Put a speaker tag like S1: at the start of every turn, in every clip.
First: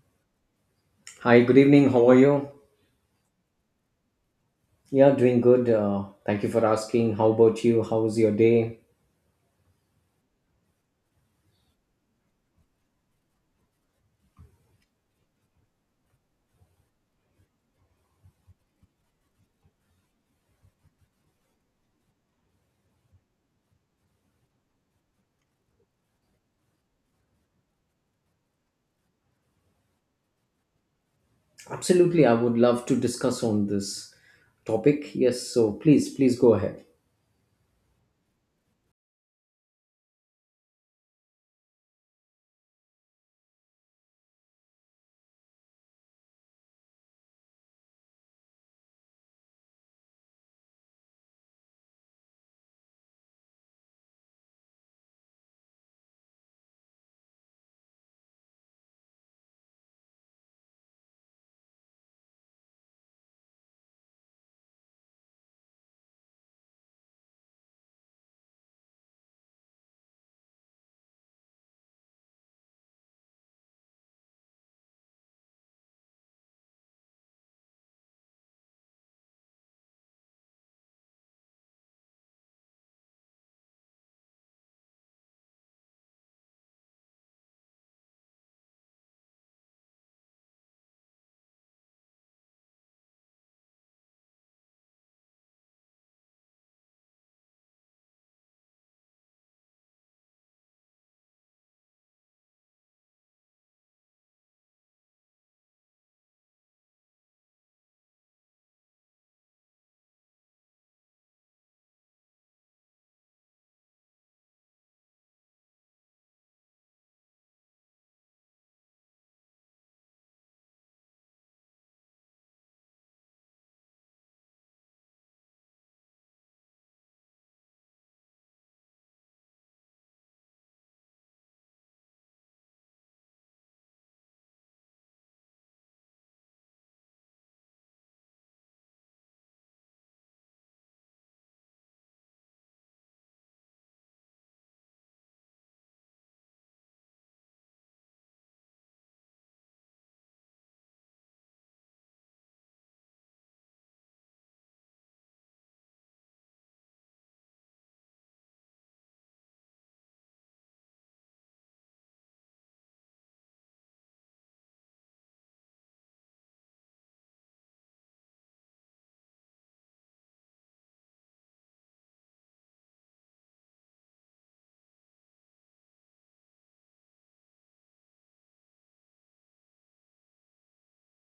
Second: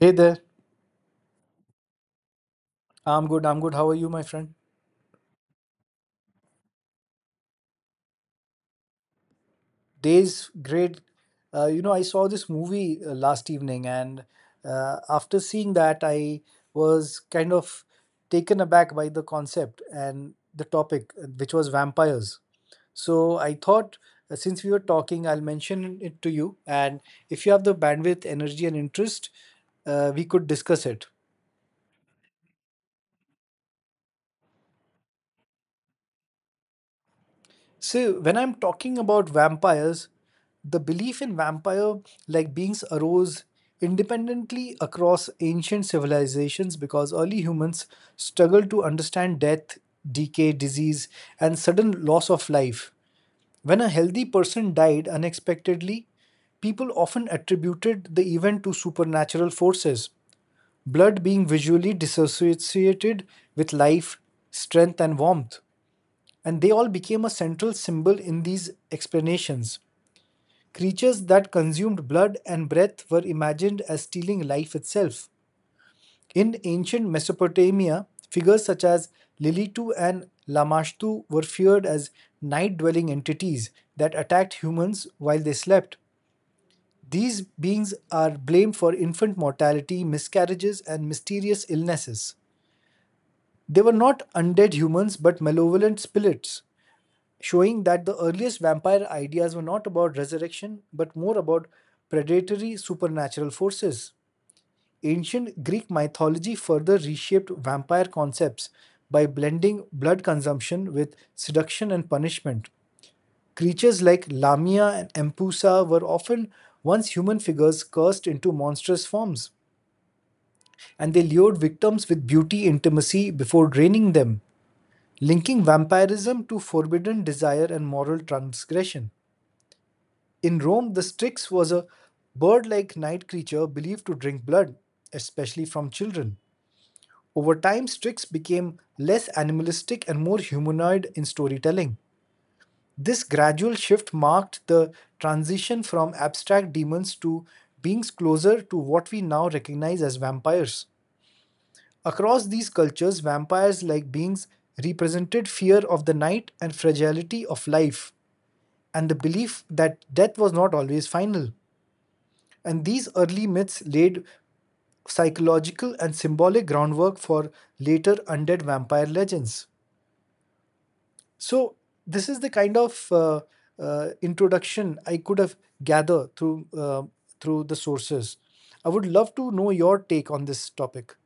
S1: Hey there.
S2: Hi, good evening. How are you?
S1: I'm good. I'm good. How are you, my friend?
S2: Yeah, doing good. Thank you for asking. How about you? How's your day?
S1: Days great. I saw this movie last evening, and after seeing that, I was kind of taken aback by the concept and the topic, which was vampires. So I thought, since we were talking, I'll mention it to you. And if you have the bandwidth, energy, and interest, we could discuss it.
S2: Absolutely, I would love to discuss on this topic. Yes, so please go ahead.
S1: So when I'm talking about vampires, the belief in vampire like beings arose independently across ancient civilizations because early humans struggled to understand death, decay, disease, and sudden loss of life. When a healthy person died unexpectedly, people often attributed the event to supernatural forces, blood being visually dissociated with life, strength, and warmth and they all became a central symbol in these explanations. Creatures that consumed blood and breath were imagined as stealing life itself. In ancient Mesopotamia, figures such as Lilitu and Lamashtu were feared as night dwelling entities that attacked humans while they slept. These beings are blamed for infant mortality, miscarriages, and mysterious illnesses. They were not undead humans but malevolent spirits showing that the earliest vampire ideas were not about resurrection but more about predatory supernatural forces. Ancient Greek mythology further reshaped vampire concepts by blending blood consumption with seduction and punishment. Creatures like Lamia and Empusa were often once human figures cursed into monstrous forms, and they lured victims with beauty intimacy before draining them, linking vampirism to forbidden desire and moral transgression. In Rome, the Strix was a bird like night creature believed to drink blood, especially from children. Over time, Strix became less animalistic and more humanoid in storytelling. This gradual shift marked the transition from abstract demons to beings closer to what we now recognize as vampires. Across these cultures, vampires like beings represented fear of the night and fragility of life, and the belief that death was not always final. And these early myths laid psychological and symbolic groundwork for later undead vampire legends. So, this is the kind of introduction I could have gathered through the sources. I would love to know your take on this topic.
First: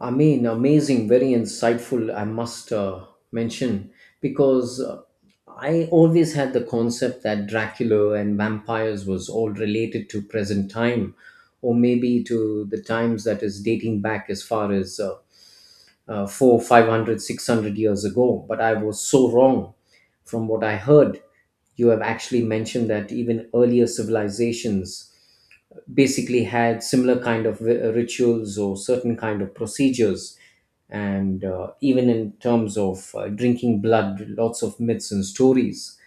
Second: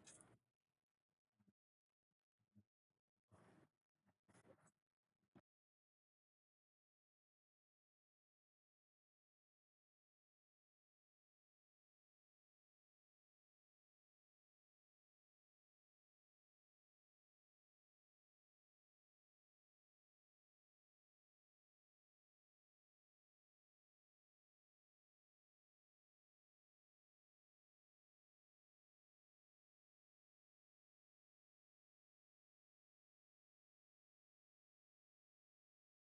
S2: I mean, amazing, very insightful, I must mention, because I always had the concept that Dracula and vampires was all related to present time, or maybe to the times that is dating back as far as. Four, 500, 600 years ago. But I was so wrong from what I heard. You have actually mentioned that even earlier civilizations basically had similar kind of rituals or certain kind of procedures and even in terms of drinking blood, lots of myths and stories,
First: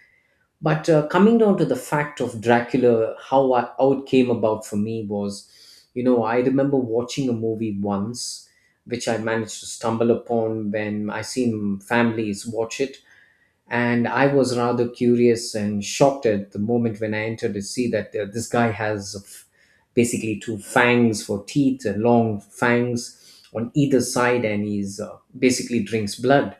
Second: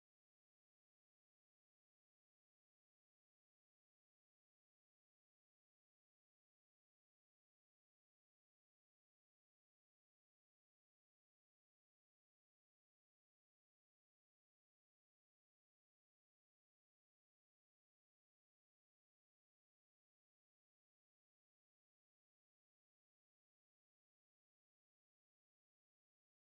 S2: but coming down to the fact of Dracula, how it came about for me was, you know, I remember watching a movie once, which I managed to stumble upon when I seen families watch it, and I was rather curious and shocked at the moment when I entered to see that this guy has basically two fangs for teeth, long fangs on either side, and he's basically drinks blood.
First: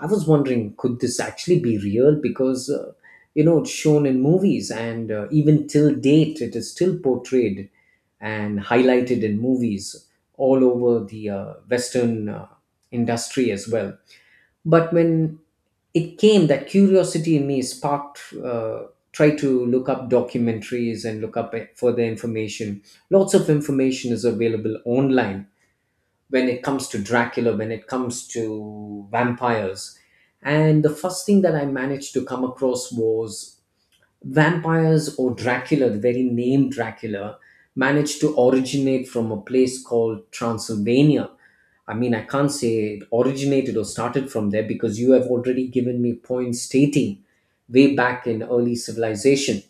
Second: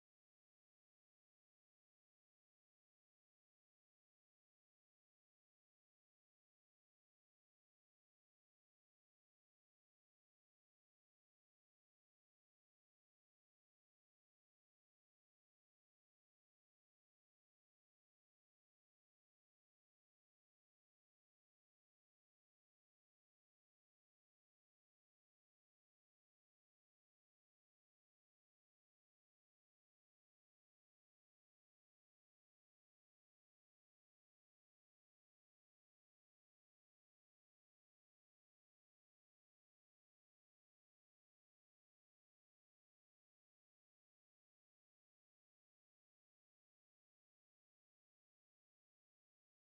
S2: I was wondering, could this actually be real? Because you know, it's shown in movies, and even till date, it is still portrayed and highlighted in movies all over the Western industry as well. But when it came, that curiosity in me sparked, try to look up documentaries and look up further information. Lots of information is available online when it comes to Dracula, when it comes to vampires. And the first thing that I managed to come across was, Vampires or Dracula, the very name Dracula, managed to originate from a place called Transylvania. I mean, I can't say it originated or started from there because you have already given me points stating way back in early civilization.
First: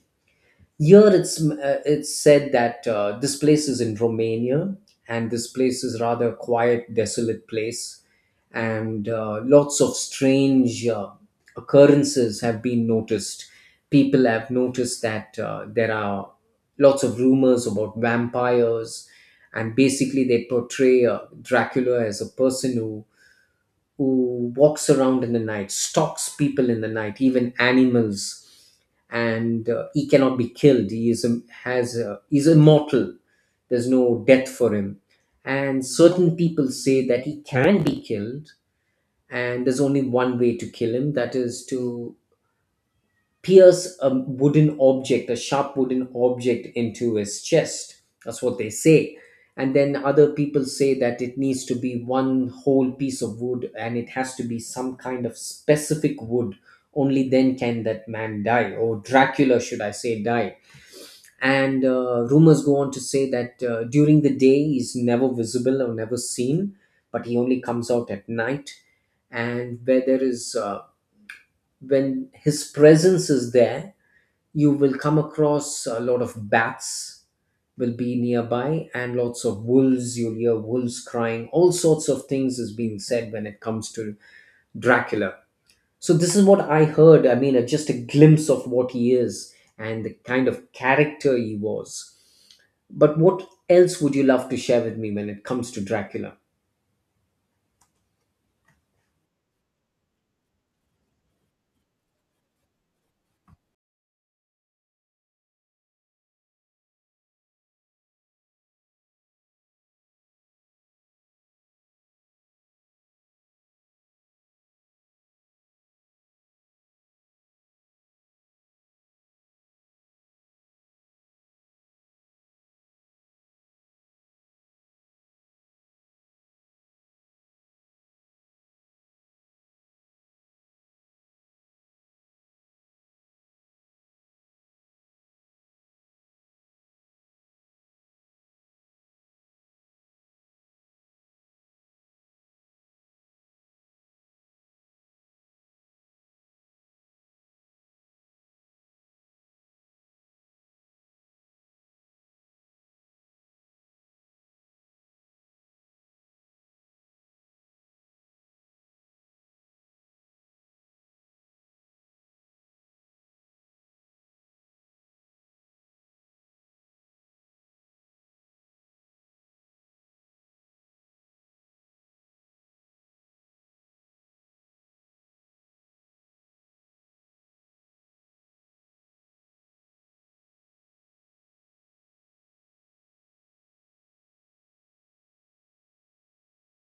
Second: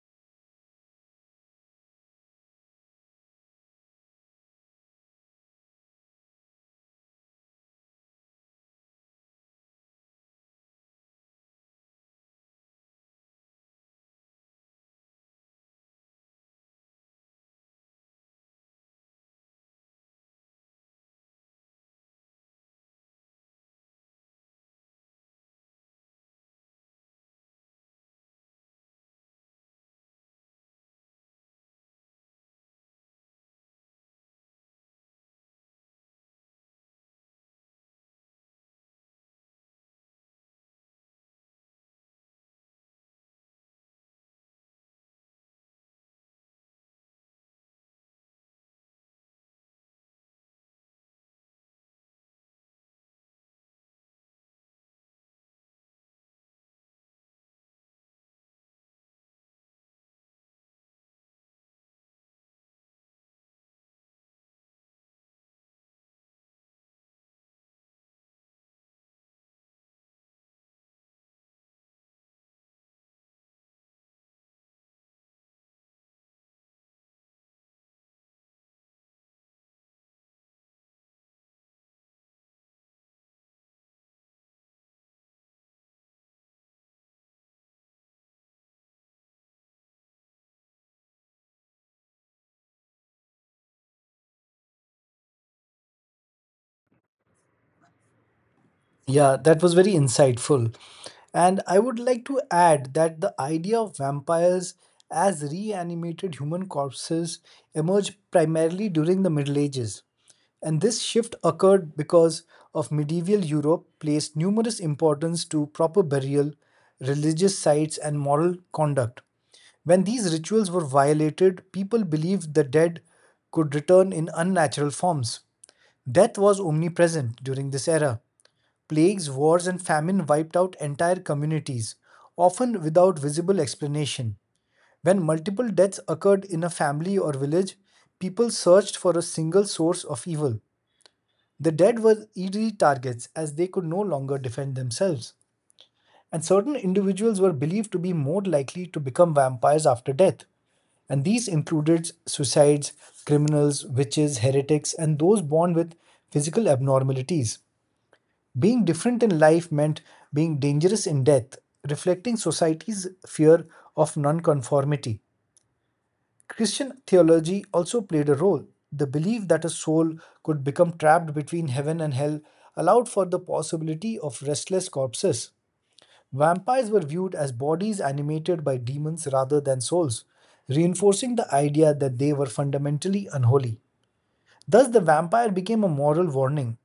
S2: Here it's said that this place is in Romania, and this place is rather a quiet, desolate place, and lots of strange occurrences have been noticed. People have noticed that there are lots of rumors about vampires, and basically they portray Dracula as a person who walks around in the night, stalks people in the night, even animals, and he cannot be killed. He is a, has a, He's immortal. There's no death for him. And certain people say that he can be killed, and there's only one way to kill him, that is to pierce a wooden object, a sharp wooden object, into his chest. That's what they say. And then other people say that it needs to be one whole piece of wood and it has to be some kind of specific wood. Only then can that man die, or Dracula, should I say, die. And rumors go on to say that during the day he's never visible or never seen, but he only comes out at night. And when his presence is there, you will come across a lot of bats will be nearby, and lots of wolves, you'll hear wolves crying. All sorts of things is being said when it comes to Dracula. So this is what I heard, I mean, just a glimpse of what he is and the kind of character he was. But what else would you love to share with me when it comes to Dracula?
S1: Yeah, that was very insightful. And I would like to add that the idea of vampires as reanimated human corpses emerged primarily during the Middle Ages. And this shift occurred because of medieval Europe placed numerous importance to proper burial, religious sites, and moral conduct. When these rituals were violated, people believed the dead could return in unnatural forms. Death was omnipresent during this era. Plagues, wars, and famine wiped out entire communities, often without visible explanation. When multiple deaths occurred in a family or village, people searched for a single source of evil. The dead were easy targets as they could no longer defend themselves. And certain individuals were believed to be more likely to become vampires after death. And these included suicides, criminals, witches, heretics, and those born with physical abnormalities. Being different in life meant being dangerous in death, reflecting society's fear of nonconformity. Christian theology also played a role. The belief that a soul could become trapped between heaven and hell allowed for the possibility of restless corpses. Vampires were viewed as bodies animated by demons rather than souls, reinforcing the idea that they were fundamentally unholy. Thus, the vampire became a moral warning,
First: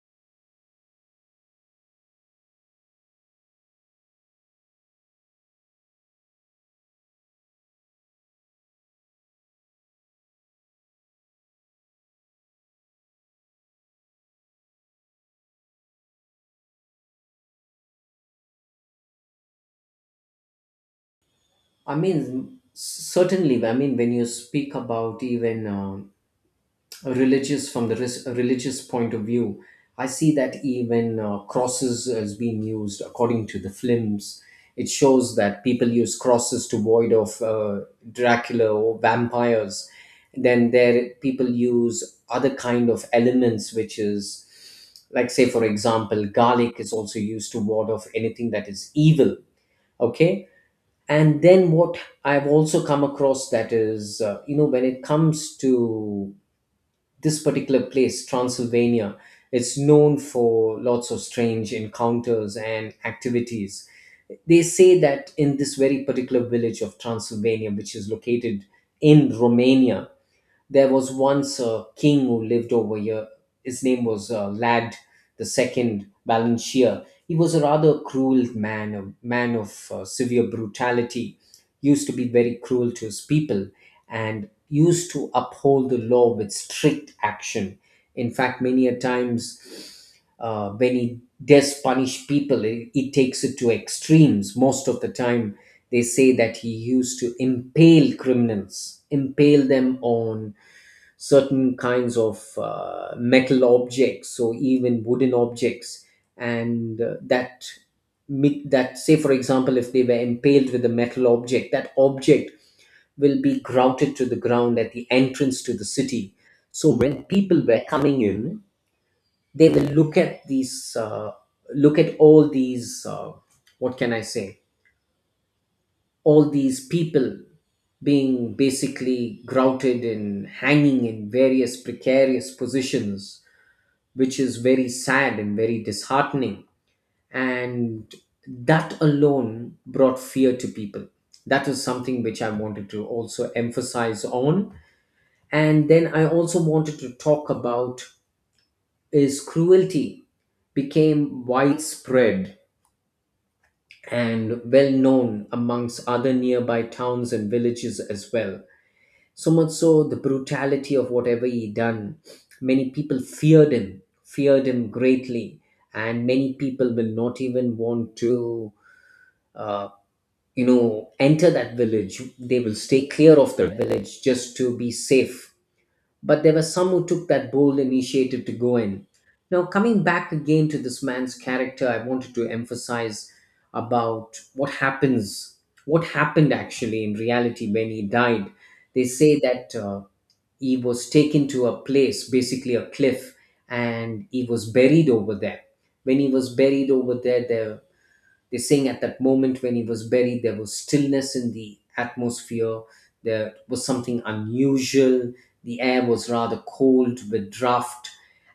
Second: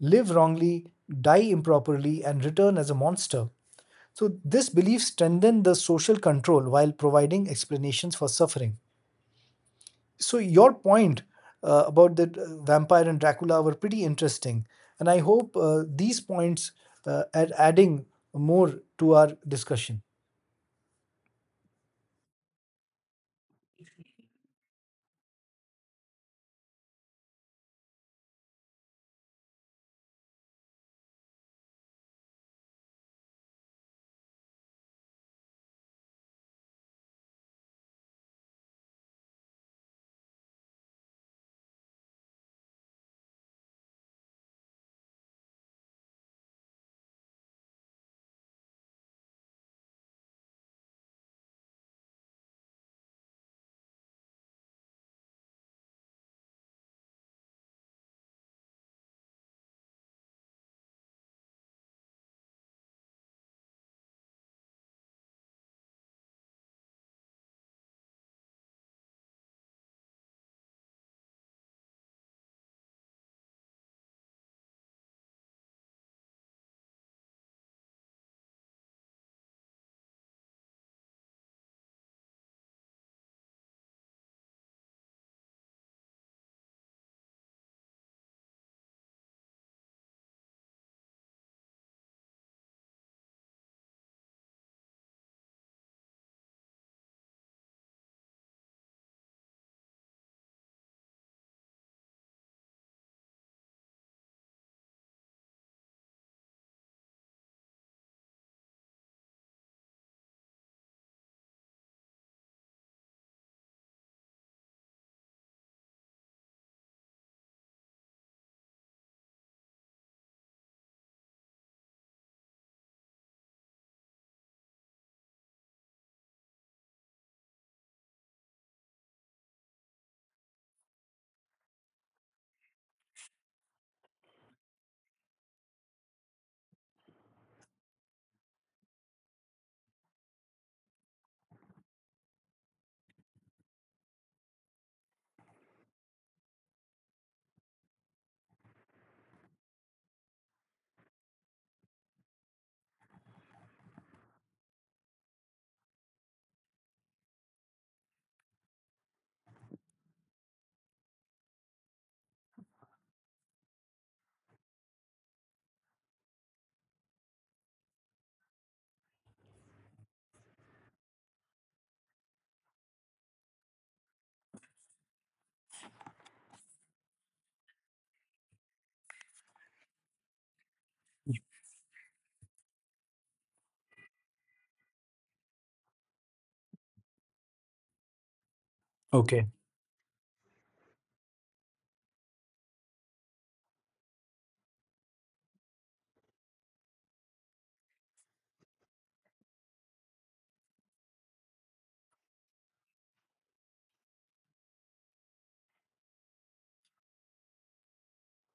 S1: live wrongly, die improperly, and return as a monster. So, this belief strengthened the social control while providing explanations for suffering. So, your point about the vampire and Dracula were pretty interesting, and I hope these points are adding more to our discussion.
S2: I mean, certainly, I mean, when you speak about even religious, from the religious point of view, I see that even crosses is being used. According to the films, it shows that people use crosses to void of Dracula or vampires. Then there, people use other kind of elements, which is, like say for example, garlic is also used to ward off anything that is evil. Okay. And then what I've also come across, that is, you know, when it comes to this particular place, Transylvania, it's known for lots of strange encounters and activities. They say that in this very particular village of Transylvania, which is located in Romania, there was once a king who lived over here. His name was Lad the Second Balanchier. He was a rather cruel man, a man of severe brutality. Used to be very cruel to his people, and used to uphold the law with strict action. In fact, many a times when he does punish people, he takes it to extremes. Most of the time, they say that he used to impale criminals, impale them on certain kinds of metal objects, so even wooden objects, and that say for example, if they were impaled with a metal object, that object will be grouted to the ground at the entrance to the city. So when people were coming in, they will look at these look at all these what can I say, all these people being basically grouted and hanging in various precarious positions, which is very sad and very disheartening. And that alone brought fear to people. That was something which I wanted to also emphasize on. And then I also wanted to talk about is, cruelty became widespread and well known amongst other nearby towns and villages as well. So much so, the brutality of whatever he done, many people feared him greatly, and many people will not even want to, uh, you know, enter that village. They will stay clear of the village just to be safe. But there were some who took that bold initiative to go in. Now, coming back again to this man's character, I wanted to emphasize about what happened actually in reality when he died. They say
S1: Okay.
S2: that. He was taken to a place, basically a cliff, and he was buried over there. When he was buried over there, they're saying, at that moment when he was buried, there was stillness in the atmosphere. There was something unusual. The air was rather cold with draft.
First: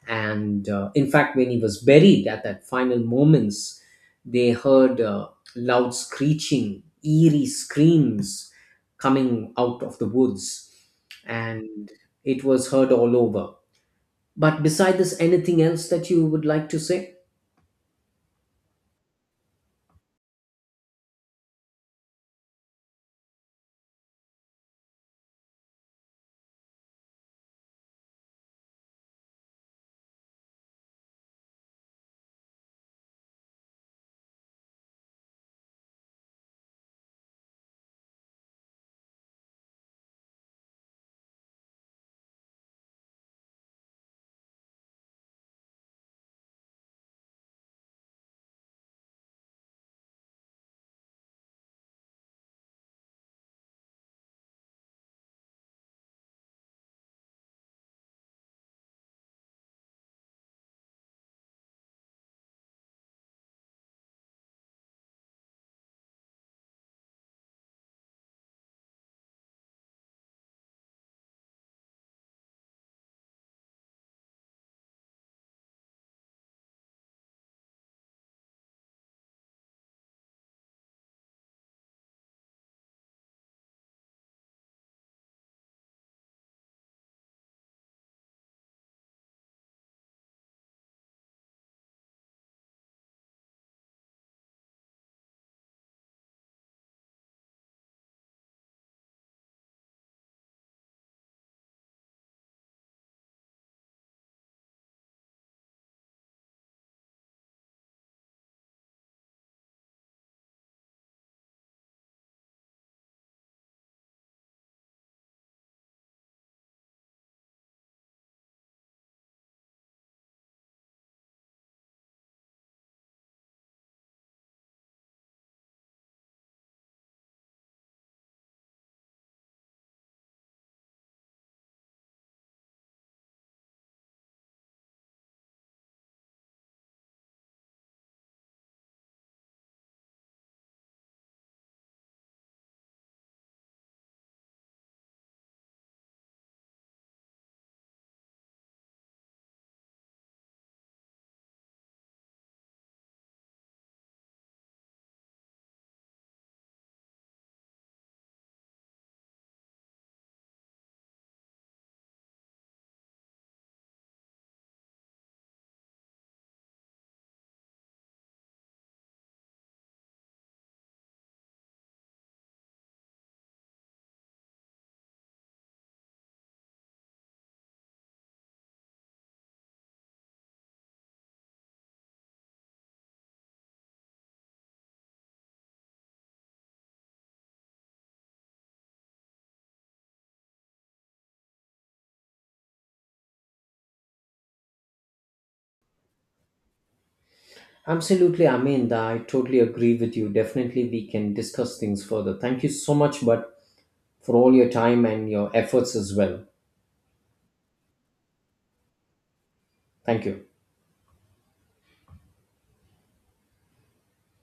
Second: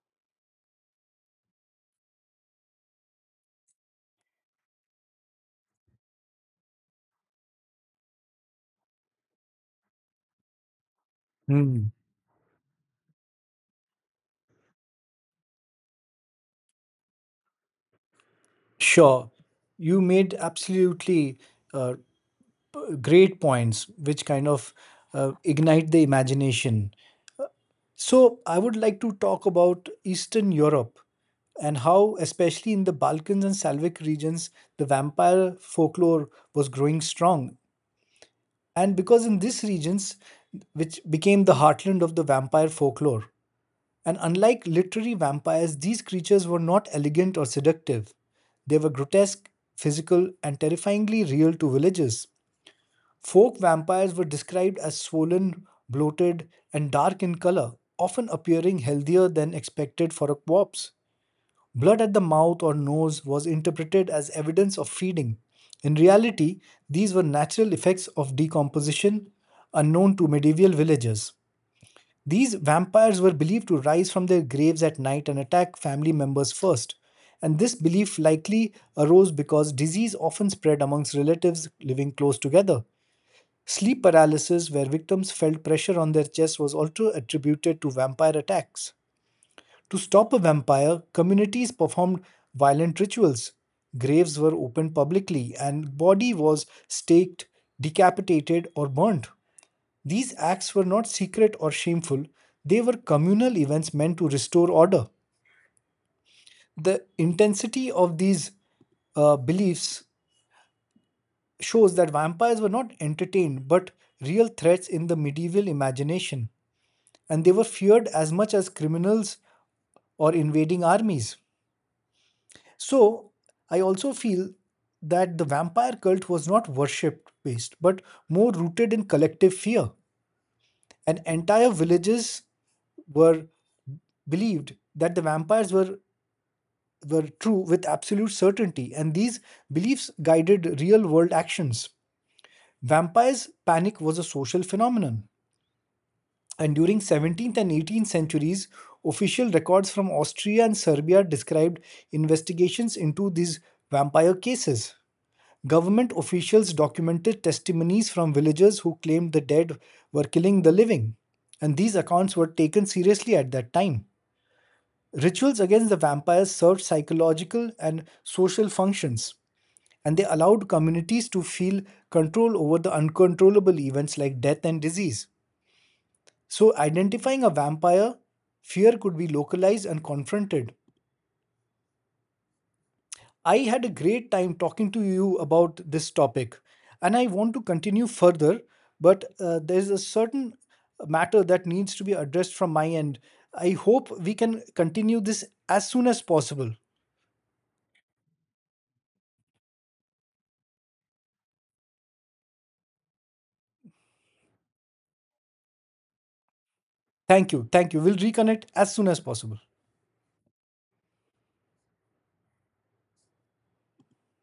S2: And in fact, when he was buried at that final moments, they heard loud screeching, eerie screams coming out of the woods.
S1: Hmm.
S2: And it was heard all over. But beside this, anything else that you would like to say?
S1: Sure, you made absolutely uh, great points, which kind of ignite the imagination. So, I would like to talk about Eastern Europe and how, especially in the Balkans and Slavic regions, the vampire folklore was growing strong. And because in these regions, which became the heartland of the vampire folklore, and unlike literary vampires, these creatures were not elegant or seductive. They were grotesque, physical, and terrifyingly real to villagers. Folk vampires were described as swollen, bloated, and dark in color, often appearing healthier than expected for a corpse. Blood at the mouth or nose was interpreted as evidence of feeding. In reality, these were natural effects of decomposition unknown to medieval villagers. These vampires were believed to rise from their graves at night and attack family members first, and this belief likely arose because disease often spread amongst relatives living close together. Sleep paralysis, where victims felt pressure on their chests, was also attributed to vampire attacks. To stop a vampire, communities performed violent rituals. Graves were opened publicly, and body was staked, decapitated, or burned. These acts were not secret or shameful; they were communal events meant to restore order. The intensity of these beliefs shows that vampires were not entertained but real threats in the medieval imagination, and they were feared as much as criminals or invading armies. So, I also feel that the vampire cult was not worship based, but more rooted in collective fear. And entire villages were believed that the vampires were true with absolute certainty, and these beliefs guided real world actions. Vampires' panic was a social phenomenon. And during 17th and 18th centuries, official records from Austria and Serbia described investigations into these vampire cases. Government officials documented testimonies from villagers who claimed the dead were killing the living, and these accounts were taken seriously at that time. Rituals against the vampires served psychological and social functions, and they allowed communities to feel control over the uncontrollable events like death and disease. So, identifying a vampire, fear could be localized and confronted. I had a great time talking to you about this topic, and I want to continue further, but there's a certain matter that needs to be addressed from my end. I hope we can continue this as soon as possible.
S2: Absolutely, I mean, I totally agree with you. Definitely, we can discuss things further. Thank you so much, but for all your time and your efforts as well.
S1: Thank you. Thank you. We'll reconnect as soon as possible.
S2: Thank you.